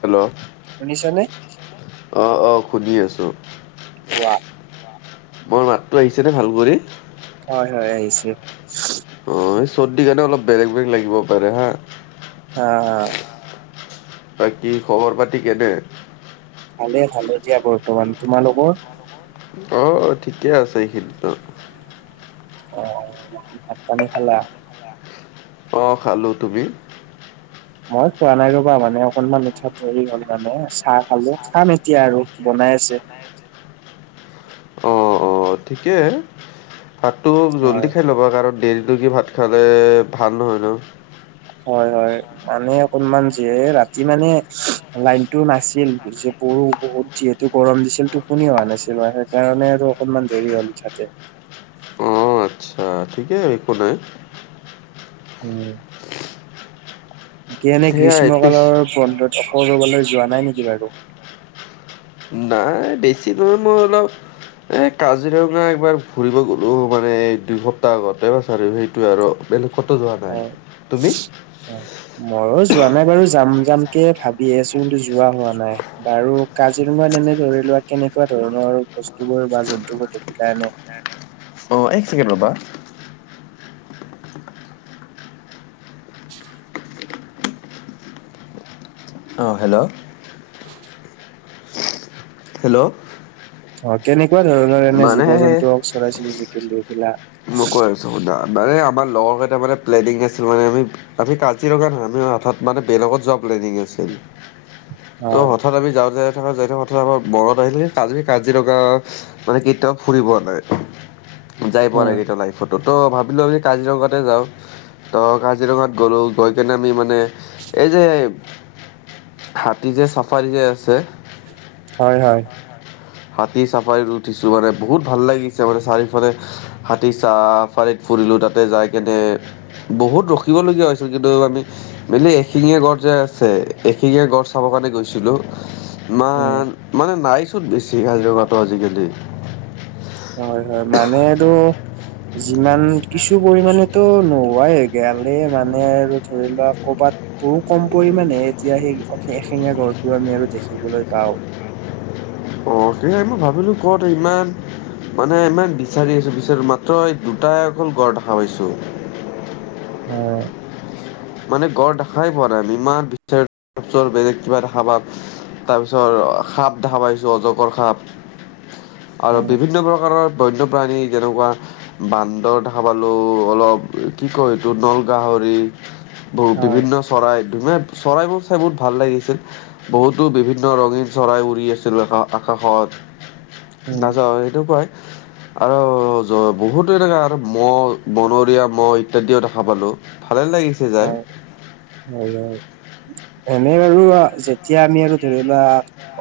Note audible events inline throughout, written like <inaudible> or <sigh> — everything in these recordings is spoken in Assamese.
হেল্ল' অহ শুনিছানে? অহ সুধি আছো। কোৱা। মোৰ মাতটো আহিছে নে ভাল কৰি? হয় হয় আহিছে। অ সেই চৰ্দি কাৰণে অলপ বেলেগ বেলেগ লাগিব পাৰে হা। অ অ। বাকী খবৰ পাতি কেনে? ভালে ভালে দিয়া বৰ্তমান, তোমালোকৰ? অ ঠিকে আছে এইখিনতো। অ ভাত পানী খালা? অঁ খালোঁ, তুমি? মই খোৱা নাই ৰবা মানে অকনমান উঠাত দেৰি হল মানে চাহ খালো, খাম এতিয়া আৰু বনাই আছে। অ', অ' ঠিকে ভাতটো জল্দি হয় খাই ল'বা কাৰণ দেৰিলৈকে ভাত খালে ভাল নহয় ন। হয় হয়। মানে অকনমান যে ৰাতি মানে লাইনটো নাছিল যে গৰম বহুত যিহেতু গৰম দিছিলটো টোপনি অহা নাছিল সেইকাৰণে আৰু অকনমান দেৰি হ'ল উঠোতে। আচ্ছা অ' ঠিকে একো নাই <inaudible> এনে সেয়াই গ্ৰীষ্ম পিছ কালৰ বন্ধত অসকালৈ যোৱা নাই নেকি বাৰু নাই বেছি নহয় মোৰ অলপ এ কাজিৰঙা একবাৰ ফুৰিব গ'লো মানে এই দুই সপ্তাহ আগতে বা আৰু সেইটোৱে আৰু বেলেগতো যোৱা নাই তুমি? মইও যোৱা নাই বাৰু যাম যাম কে ভাবি আছো কিন্তু যোৱা হোৱা নাই। বাৰু কাজিৰঙাত এনে ধৰি লোৱা কেনেকুৱা ধৰণৰ বস্তু বোৰ বা জন্তুবোৰ দেখিলা এনে অ' এক ছেকেণ্ড ৰ'বা। অ' হেল্ল' হেল্ল' অ' কেনেকুৱা ধৰণৰ এনে মানে জীৱ জন্তু হওঁক চৰাই চিৰিকতি বিলাক। মই কৈ আছোঁ শুনা মানে আমাৰ লগৰকেইটা মানে প্লেনিং আছিল মানে আমি আমি কাজিৰঙা নাযাও হঠাত মানে বেলেগত যোৱা প্লেনিং আছিল। হয় অত আমি যাওঁ যাই থাক যাই থাকো অৎ আমাৰ মনৰত আহিলে কি কাজিৰঙা মানে কেতিয়াবা ফুৰিবোৱা নাই যাই পোৱা উম নাই। লগৰতো ভাবিলো আমি কাজিৰঙাতে যাওঁ। তো কাজিৰঙাত গ'লোঁ গৈ কিনে আমি মানে এই যে হাতী যে চাফাৰী যে আছে। হয় হয়। হাতী চাফাৰী উঠিছো মানে বহুত ভাল লাগিছে মানে চাৰিওফালে হাতী চাফাৰীত ফুৰিলো তাতে যাই কেনে বহুত ৰখিবলগীয়া হৈছিল কিন্তু আমি। এশিঙীয়া গড় যে আছে এশিঙীয়া গড় চাব কাৰণে গৈছিলো। উম ইমান মানে নাই চুন বেছি কাজিৰঙাটো আজিকালি। হয় হয় মানেটো যিমান কিছু পৰিমানেটো নোহোৱাই গাল মানে আৰু ধৰি লোৱা কৰ'বাত। বহু কম পৰিমানে এতিয়া সেই এশিঙীয়া গঁড় আমি আৰু দেখিবলৈ পাওঁ। অ' সেয়াই মই ভাবিলো ক'ত ইমান মানে ইমান বিচাৰি আছো বিচাৰো মাত্ৰ দুটাই অকল গড় দেখা পাইছো অ' মানে গড় দেখাই পোৱা নাই আমি ইমান বিচাৰো বেলেগ কিবা দেখা পাম তাৰপিছত সাপ দেখা পাইছো অজগৰ সাপ আৰু উম বিভিন্ন প্ৰকাৰৰ বন্যপ্ৰাণী যেনেকুৱা বান্দৰ দেখা পালো অলপ কি কয় এইটো নল গাহৰি। বহু হয় বিভিন্ন চৰাই ধুনীয়া চৰাইবোৰ চাই বহুত ভাল লাগিছিল। বহুতো বিভিন্ন ৰঙীন চৰাই উৰি আছিল আকাশত। উম নাযাও এইটো কয়। আৰু বহুতো এনেকা আৰু মহ বনৰীয়া মহ ইত্যাদিও দেখা পালোঁ। ভালে লাগিছে যাই হয় হয় হয় এনে বাৰু যেতিয়া আমি আৰু ধৰি লোৱা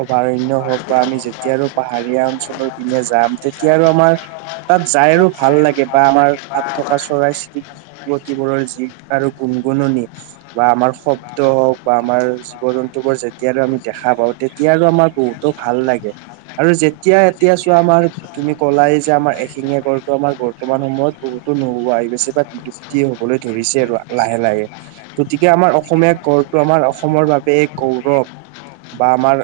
অভয়াৰণ্য হওক বা আমি যে তিয়া আৰু পাহাৰীয়া অঞ্চলৰ পিনে যাম তেতিয়া আৰু আমাৰ তাত যায় আৰু ভাল লাগে। বা আমাৰ তাত থকা চৰাই - চিৰিকটিবোৰৰ যি আৰু গুণ - গুণনি বা আমাৰ শব্দ হওক বা আমাৰ জীৱ - জন্তুবোৰ যেতিয়ালৈ আমি দেখা পাওঁ তেতিয়াৰো আমাৰ বহুতো ভাল লাগে আৰু যেতিয়া এতিয়া চোৱা আমাৰ তুমি ক'লাই যে আমাৰ এশিঙিয়া গড়টো আমাৰ বৰ্তমান সময়ত বহুতো নোহোৱা আহি গৈছে বা কি হ'বলৈ ধৰিছে আৰু। লাহে - লাহে গতিকে আমাৰ অসমীয়া গড়টো আমাৰ অসমৰ বাবে এই গৌৰৱ। বা আমাৰ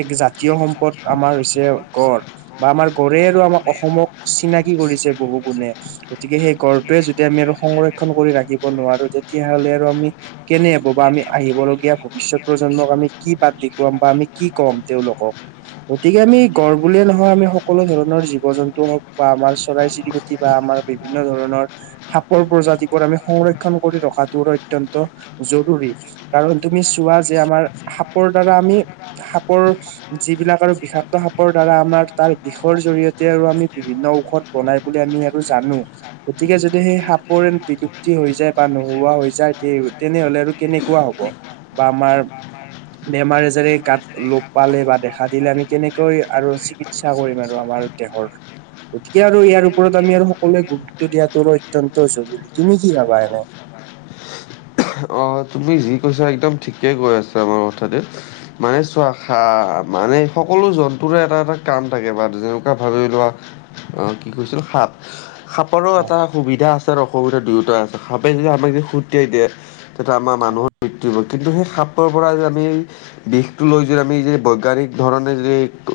এক জাতীয় সম্পদ আমাৰ হৈছে গড় বা আমাৰ গড়ে আৰু আমাৰ অসমক চিনাকি কৰিছে বহু গুণে। গতিকে সেই গড়টোৱে যদি আমি আৰু সংৰক্ষন কৰি ৰাখিব নোৱাৰো তেতিয়াহলে আৰু আমি কেনে হব বা আমি আহিব লগীয়া ভৱিষ্যত প্ৰজন্মক আমি কি বাট দেখুৱাম বা আমি কি ক'ম তেওঁলোকক? গতিকে আমি গঁড় বুলিয়ে নহয় আমি সকলো ধৰণৰ জীৱ - জন্তু হওক বা আমাৰ চৰাই - চিৰিকত কিবা আমাৰ বিভিন্ন ধৰণৰ সাপৰ প্ৰজাতিবোৰ আমি সংৰ ক্ষণ কৰি ৰখাটো আৰু অত্যন্ত জৰুৰী। কাৰণ তুমি চোৱা যে আমাৰ সাপৰ দ্বাৰা আমি সাপৰ যিবিলাক আৰু বিষাক্ত সাপৰ দ্বাৰা আমাৰ তাৰ বিষৰ জৰিয়তে আৰু আমি বিভিন্ন ঔষধ বনাই বুলি আমি আৰু জানো গতিকে যদি সেই সাপৰ বিলুপ্তি হৈ যায় বা নোহোৱা হৈ যায় তে তেনেহলে আৰু কেনেকুৱা হব বা আমাৰ বেমাৰ - আজাৰে গাত লোপ পালে বা দেখা দিলে আমি কেনেকৈ আৰু চিকি সা কৰিম আৰু আমাৰ দেহৰ? গতিকে আৰু ইয়াৰ ওপৰত আমি আৰু সকলোৱে গুৰুত্ব দিয়াটো আৰু অত্যন্ত জৰুৰী। তুমি কি ভাবা এনে? অ তুমি যি কৈছা একদম ঠিকে কৈ আছা বাৰু মুঠতে। মানে চোৱা সা মানে সকলো জন্তুৰে এটা এটা কাম থাকে বা যেনেকুৱা ভাবি লোৱা অ' কি কৈছো সাপ সাপৰো হয় এটা সুবিধা আছে আৰু অসুবিধা দুয়োটাই আছে, সাপে যদি আমাক যদি খুটিয়াই দিয়ে যিহেটো আমাৰ মানুহৰ হয় মৃত্যু হব কিন্তু সেই সাপৰ পৰা যে আমি বিষটো লৈ যদি আমি যে বৈজ্ঞানিক ধৰণে যে টো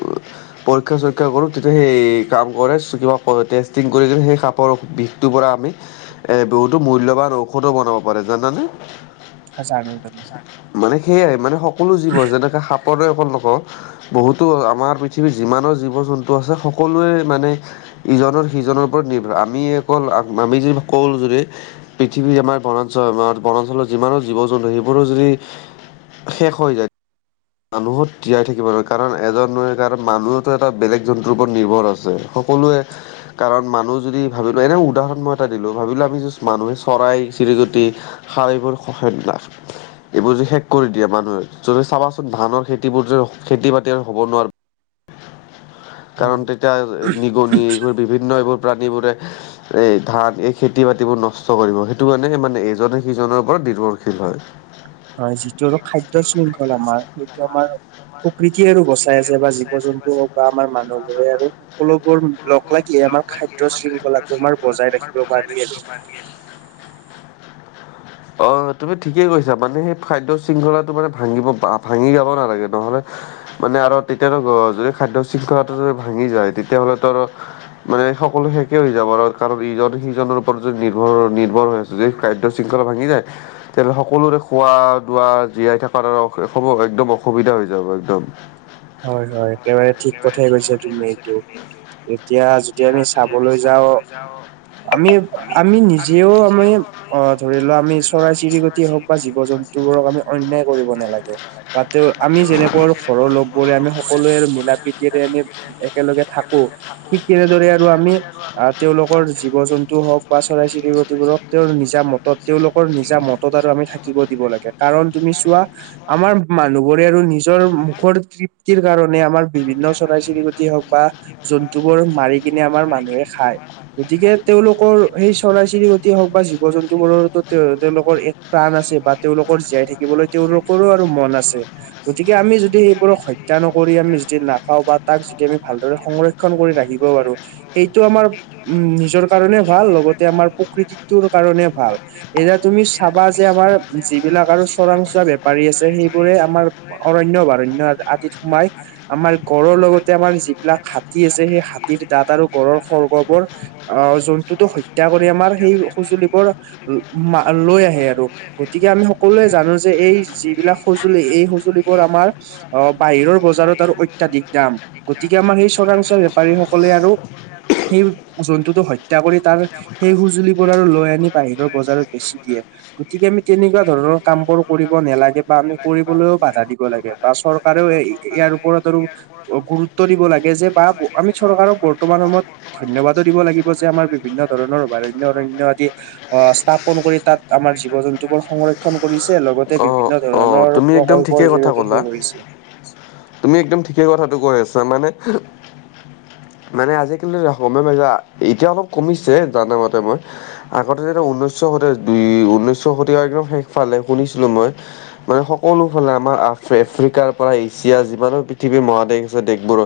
পৰীক্ষা - চৰীক্ষা কৰোঁ তেতিয়া সেই কাম কৰে চ কিবা কৰ টেষ্টিং কৰি কিনে সেই সাপৰ বিষ টোৰ পৰা আমি এ বহুতো মূল্যৱান ঔষধো বনাব পাৰে জানানে? আচ্ছা আনৈ তাত। মানে সেয়াই মানে সকলো জীৱ যেনেকে সাপৰে অকল নকওঁ বহুতো আমাৰ পৃথিৱীত যিমানৰ জীৱ - জন্তু আছে সকলোৱে মানে ইজনৰ সিজনৰ ওপৰত নিৰ্ভ আমি এইবোৰ আম আমি যি কওঁ যদি পৃথিৱীৰ আমাৰ বনাঞ্চল আমাৰ বনাঞ্চলত যিমানো জীৱ জন্তু সেইবোৰো যদি শেষ হৈ যায় মানুহক তিয়াই থাকিব নোৱাৰে কাৰণ এজন কাৰণ মানুহো এটা বেলেগ জন্তুৰ ওপৰত নিৰ্ভৰ আছে, সকলোৱে কাৰণ মানুহ যদি ভাবিলো এনে উদাহৰণ মই এটা দিলো ভাবিলো আমি জাষ্ট মানুহে চৰাই - চিৰিকটি শাৰ এইবোৰ সেই অ এইবোৰ যে শেষ কৰি দিয়ে মানুহে যদি চাবাচো ধানৰ খেতিবোৰ যে খেতি - বাতি আৰু হব নোৱাৰো? হয় কাৰণ তেতিয়া নিগনি এইবোৰ বিভিন্ন এইবোৰ প্ৰাণীবোৰে এই ধান এই খেতি - বাতিবোৰ নষ্ট কৰিব সেইটো কাৰণে সেই মানে এজনে সিজনৰ ওপৰত নিৰ্ভৰশীল হয়। হয়, যিটো অলপ খাদ্য শৃংখল আমাৰ সেইটো আমাৰ প্ৰকৃতিয়ে আৰু বচাই আছে বা জীৱ - জন্তু হওক বা আমাৰ মানুহবোৰে আৰু সকলোবোৰ লগ লাগ <inaudible> <unintelligible> অ' ৰাখিব পাৰি আৰু তুমি ঠিকেই কৈছা মানে সেই খাদ্য শৃংখলাটো মানে ভাঙিব ভাঙি যাব নালাগে নহলে মানে আৰু তেতিয়া যদি খাদ্য শৃংখলাটো যদি ভাঙি যায় তেতিয়া হলেতোৰ মানে সকলো শেষে হৈ যাব আৰু কাৰণ ইজন সিজনৰ ওপৰত যদি নিৰ্ভৰ নিৰ্ভৰ হৈ আছে যদি খাদ্য শৃংখলা ভাঙি যায় তেতিয়াহলে সকলোৰে খোৱা লোৱা জীয়াই থকাত আৰু একদম অসুবিধা হৈ যাব একদম হয় হয় একেবাৰে ঠিক কথা কৈছা তুমি এইটো এ এতিয়া যদি আমি চাবলৈ যাওঁ আমি আমি নিজেও আমি অ ধৰি লোৱা আমি চৰাই চিৰিকটি হওক বা জীৱ জন্তুবোৰক আমি অন্যায় কৰিব নালাগে বা তেওঁ আমি যেনেকুৱা আৰু ঘৰৰ লোক আমি সকলোৱে আৰু মিলা প্ৰীতিৰে আমি একেলগে থাকো ঠিক তেনেদৰে তাতে আৰু আমি তেওঁলোকৰ জীৱ জন্তু হওক বা চৰাই চিৰিকটি তেওঁ নিজা মতত তেওঁলোক কৰ নিজা মতত আৰু আমি থাকিব দিব লাগে কাৰণ তুমি চোৱা আমাৰ মানুহবোৰে আৰু নিজৰ মুখৰ তৃপ্তিৰ কাৰণে আমাৰ বিভিন্ন চৰাই চিৰিকটি হওক বা জন্তু বোৰ মাৰি কিনে আমাৰ মানুহে খায় গতিকে তেওঁলোকৰ সেই চৰাই চিৰিকটিয়ে হওক বা জীৱ জন্তুবোৰো তেওঁ তেওঁলোকৰ প্ৰাণ আছে বা তেওঁলোকৰ জীয়াই থাকিবলৈ তেওঁলোকৰো আৰু মন আছে গতিকে আমি যদি সেইবোৰক হত হত্যা নকৰি আমি যদি না নাখাওঁ বা তাক যদি আমি ভালদৰে সংৰক্ষণ কৰি ৰাখিব পাৰো সেইটো আমাৰ উম নিজৰ কাৰণে ভাল লগতে আমাৰ প্ৰকৃতিটোৰ কাৰণে ভাল এতিয়া তুমি চাবা যে আমাৰ যিবিলাক আৰু চোৰাং চোৱা বেপাৰী আছে সেইবোৰে আমাৰ অৰণ্য বৰণ্য আদিত মাইক গড়ৰ লগতে আমাৰ যিবিলাক হাতী আছে সেই হাতীৰ দাঁত আৰু গড়ৰ খৰ্গবোৰ অহ যোন টো হত্যা কৰি আমাৰ সেই সজুলিবোৰ মা লৈ আহে আৰু গতিকে আমি সকলোৱে জানো যে এই যিবিলাক সঁজুলি এই সঁজুলিবোৰ আমাৰ অ বাহিৰৰ বজাৰত আৰু অত্যাধিক দাম গতিকে আমাৰ সেই চোৰাংচোৱা বেপাৰীসকলে আৰু সেই জন্তুটো হত্যা কৰি তাৰ সেই সজুলিবোৰ আৰু লৈ আনি বাহিৰৰ বজাৰত বেচি দিয়ে গতিকে আমি তেনেকুৱা ধৰণৰ কামবোৰ কৰিব নালাগে বা আমি কৰিবলৈও বাধা দিব লাগে বা চৰকাৰ চৰকাৰেও ইয়াৰ ওপৰত তো গুৰুত্ব দিব লাগে যে বা আমি চৰকাৰক বৰ্তমান সময়ত ধন্যবাদো দিব লাগিব যে আমাৰ বিভিন্ন ধৰণৰ অভাৰণ্য অৰণ্য আদি অ স্থাপন কৰি তাত আমাৰ জীৱ জন্তু বোৰ সংৰ ক্ষণ কৰিছে লগতে অ বিভিন্ন অ ধৰণৰ তুমি একদম প্ৰকল্পৰ ঠিকেই কথা জৰিয়তে ক'লা শেষ হৈছে তুমি একদম ঠিকেই কথাটো কৈ আছা মানে মানে আজিকালি সময় য়া এতিয়া অলপ কমিছে জানা মতে মই আগতে যে ঊনৈছশ হ দুই ঊনৈছশ শতিকাৰ একদম শেষ ফালে শুনিছিলো মই মানে সকলো ফালে আমাৰ আফ্ৰিকাৰ পৰা এছিয়া মানে পৃথিৱী মহাদেশ আছে দেশবোৰৰ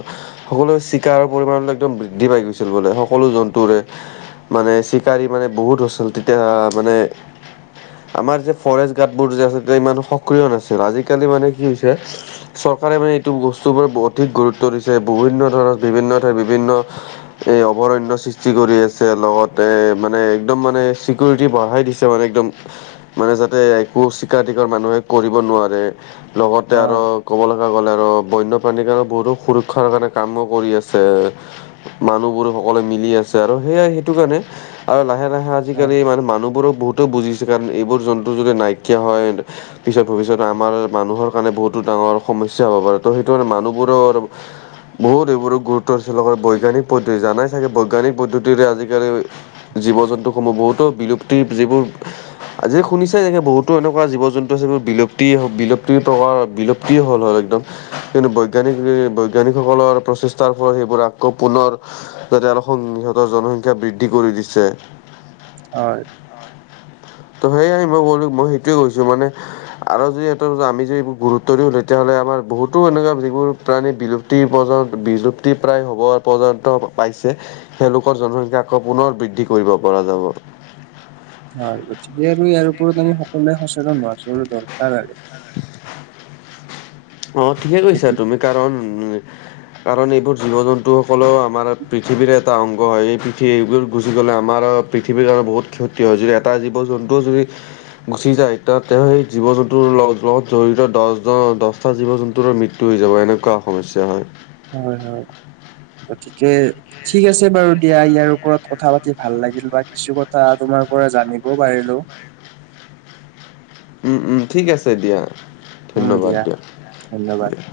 সকলো চিকাৰৰ পৰিমাণটো একদম বৃদ্ধি পাই গৈছিল বোলে সকলো জন্তুৰে মানে চিকাৰী মানে বহুত হৈছিল তেতিয়া মানে আমাৰ যে ফৰেষ্ট গাৰ্ডবোৰ যে আছে ইমান সক্ৰিয় নাছিল আজিকালি মানে কি হৈছে চৰকাৰে মানে এইটো বস্তুৰ অধিক গুৰুত্ব দিছে বিভিন্ন ধৰণৰ বিভিন্ন ঠাইৰ বিভিন্ন এ অভয়াৰণ্য সৃষ্টি কৰি আছে লগতে মানে একদম মানে চিকৰটি বঢ়াই দিছে মানে একদম মানে যাতে একো চিকাৰ টিকাৰ মানুহে কৰিব নোৱাৰে লগতে আৰু হয় ক'ব লগা গলে আৰু বন্যপ্ৰাণীৰ কাৰণে বহুতো সুৰক্ষাৰ কাৰণে কামো কৰি আছে। <unintelligible> মানুহবোৰ সকলোৱে মিলি আছে আৰু সেইয়াই সেইটো কাৰণে আৰু লাহে-লাহ <unintelligible> হয় আজিকালি মানে মানুহবোৰক বহুতো বুজিছে কাৰণ এইবোৰ জন্তু যদি নাইকিয়া হয় <unintelligible> পিছত ভৱিষ্যতে আমাৰ মানুহৰ কাৰণে বহুতো ডাঙৰ সমস্যা হ'ব পাৰে। ত' সেইটো কাৰণে মানুহবোৰৰ <inaudible> বহুত এইবোৰ গুৰুত্ব দিছিল বৈজ্ঞানিক পদ্ধতি জানাই চাগে বৈজ্ঞানিক পদ্ধতিৰে আজিকালি <inaudible> জীৱ-জন্তুসমূহ বহুতো বিলুপ্তিৰ যিবোৰ <unintelligible> আজি শুনিছে যেনেকে বহুতো এনেকুৱা জীৱ-জন্তু আছে বিলুপ্তি-বিলুপ্তি প্ৰকাৰ বিলুপ্তি হ'ল হয় একদম। <unintelligible> কিন্তু বৈজ্ঞানিক বৈজ্ঞানিকসকলৰ প্ৰচেষ্টাৰ ফলত সেইবোৰ আকৌ পুনৰ <unintelligible> যাতে আৰু <inaudible> সিহঁতৰ জনসংখ্যা বৃদ্ধি কৰি দিছে। হয়। ত সেইয়াই মই কলো। মই সেইটোৱেই কৈছো মানে <unintelligible> আৰু যদি এইটো <inaudible> আমি যদি গুৰুত্ব দিওঁ তেতিয়াহ'লে আমাৰ বহুতো এনেকুৱা যিবোৰ প্ৰাণী বিলুপ্তি পৰ্যন্ত বিলুপ্তি প্ৰায় হ'ব পৰ্যন্ত পাইছে। <unintelligible> সেইলোকৰ জনসংখ্যা আকৌ পুনৰ বৃদ্ধি কৰিব পৰা যাব। <unintelligible> হয়। গতিকে আৰু ইয়াৰ ওপৰত আমি সকলোৱে সচেতন হোৱাতো দৰকাৰ আৰু। <unintelligible> <unintelligible> অঁ ঠিকে কৈছা গতিকে তুমি কাৰণ উ <inaudible> কাৰণ এইবোৰ জীৱ-জন্তুসকলেও আমাৰ পৃথিৱীৰৰে এটা অংগ হয়। এই পৃথিৱীবোৰ গুচি গ'লে আমাৰ <unintelligible> পৃথিৱীৰ কাৰণে বহুত ক্ষতি হয়। যদি এটা জীৱ-জন্তুও যদি <unintelligible> গুচি যায় এতিয়া তেওঁ সেই জীৱ-জন্তুৰ লগ <unintelligible> প্লট জড়িত দহ দহটা জীৱ-জন্তুৰ মৃত্যু হৈ যাব এনেকুৱা সমস্যা হয়। <unintelligible> হয়-হয় <inaudible> গতিকে ঠিক আছে বাৰু দিয়া। ইয়াৰ ওপৰত কথা পাতি ভাল লাগিল বা কিছু কথা তোমাৰ পৰা জানিবও পাৰিলো। <unintelligible> উম-উম। ঠিক আছে দিয়া। <inaudible> উম দিয়া ধন্যবাদ। <inaudible>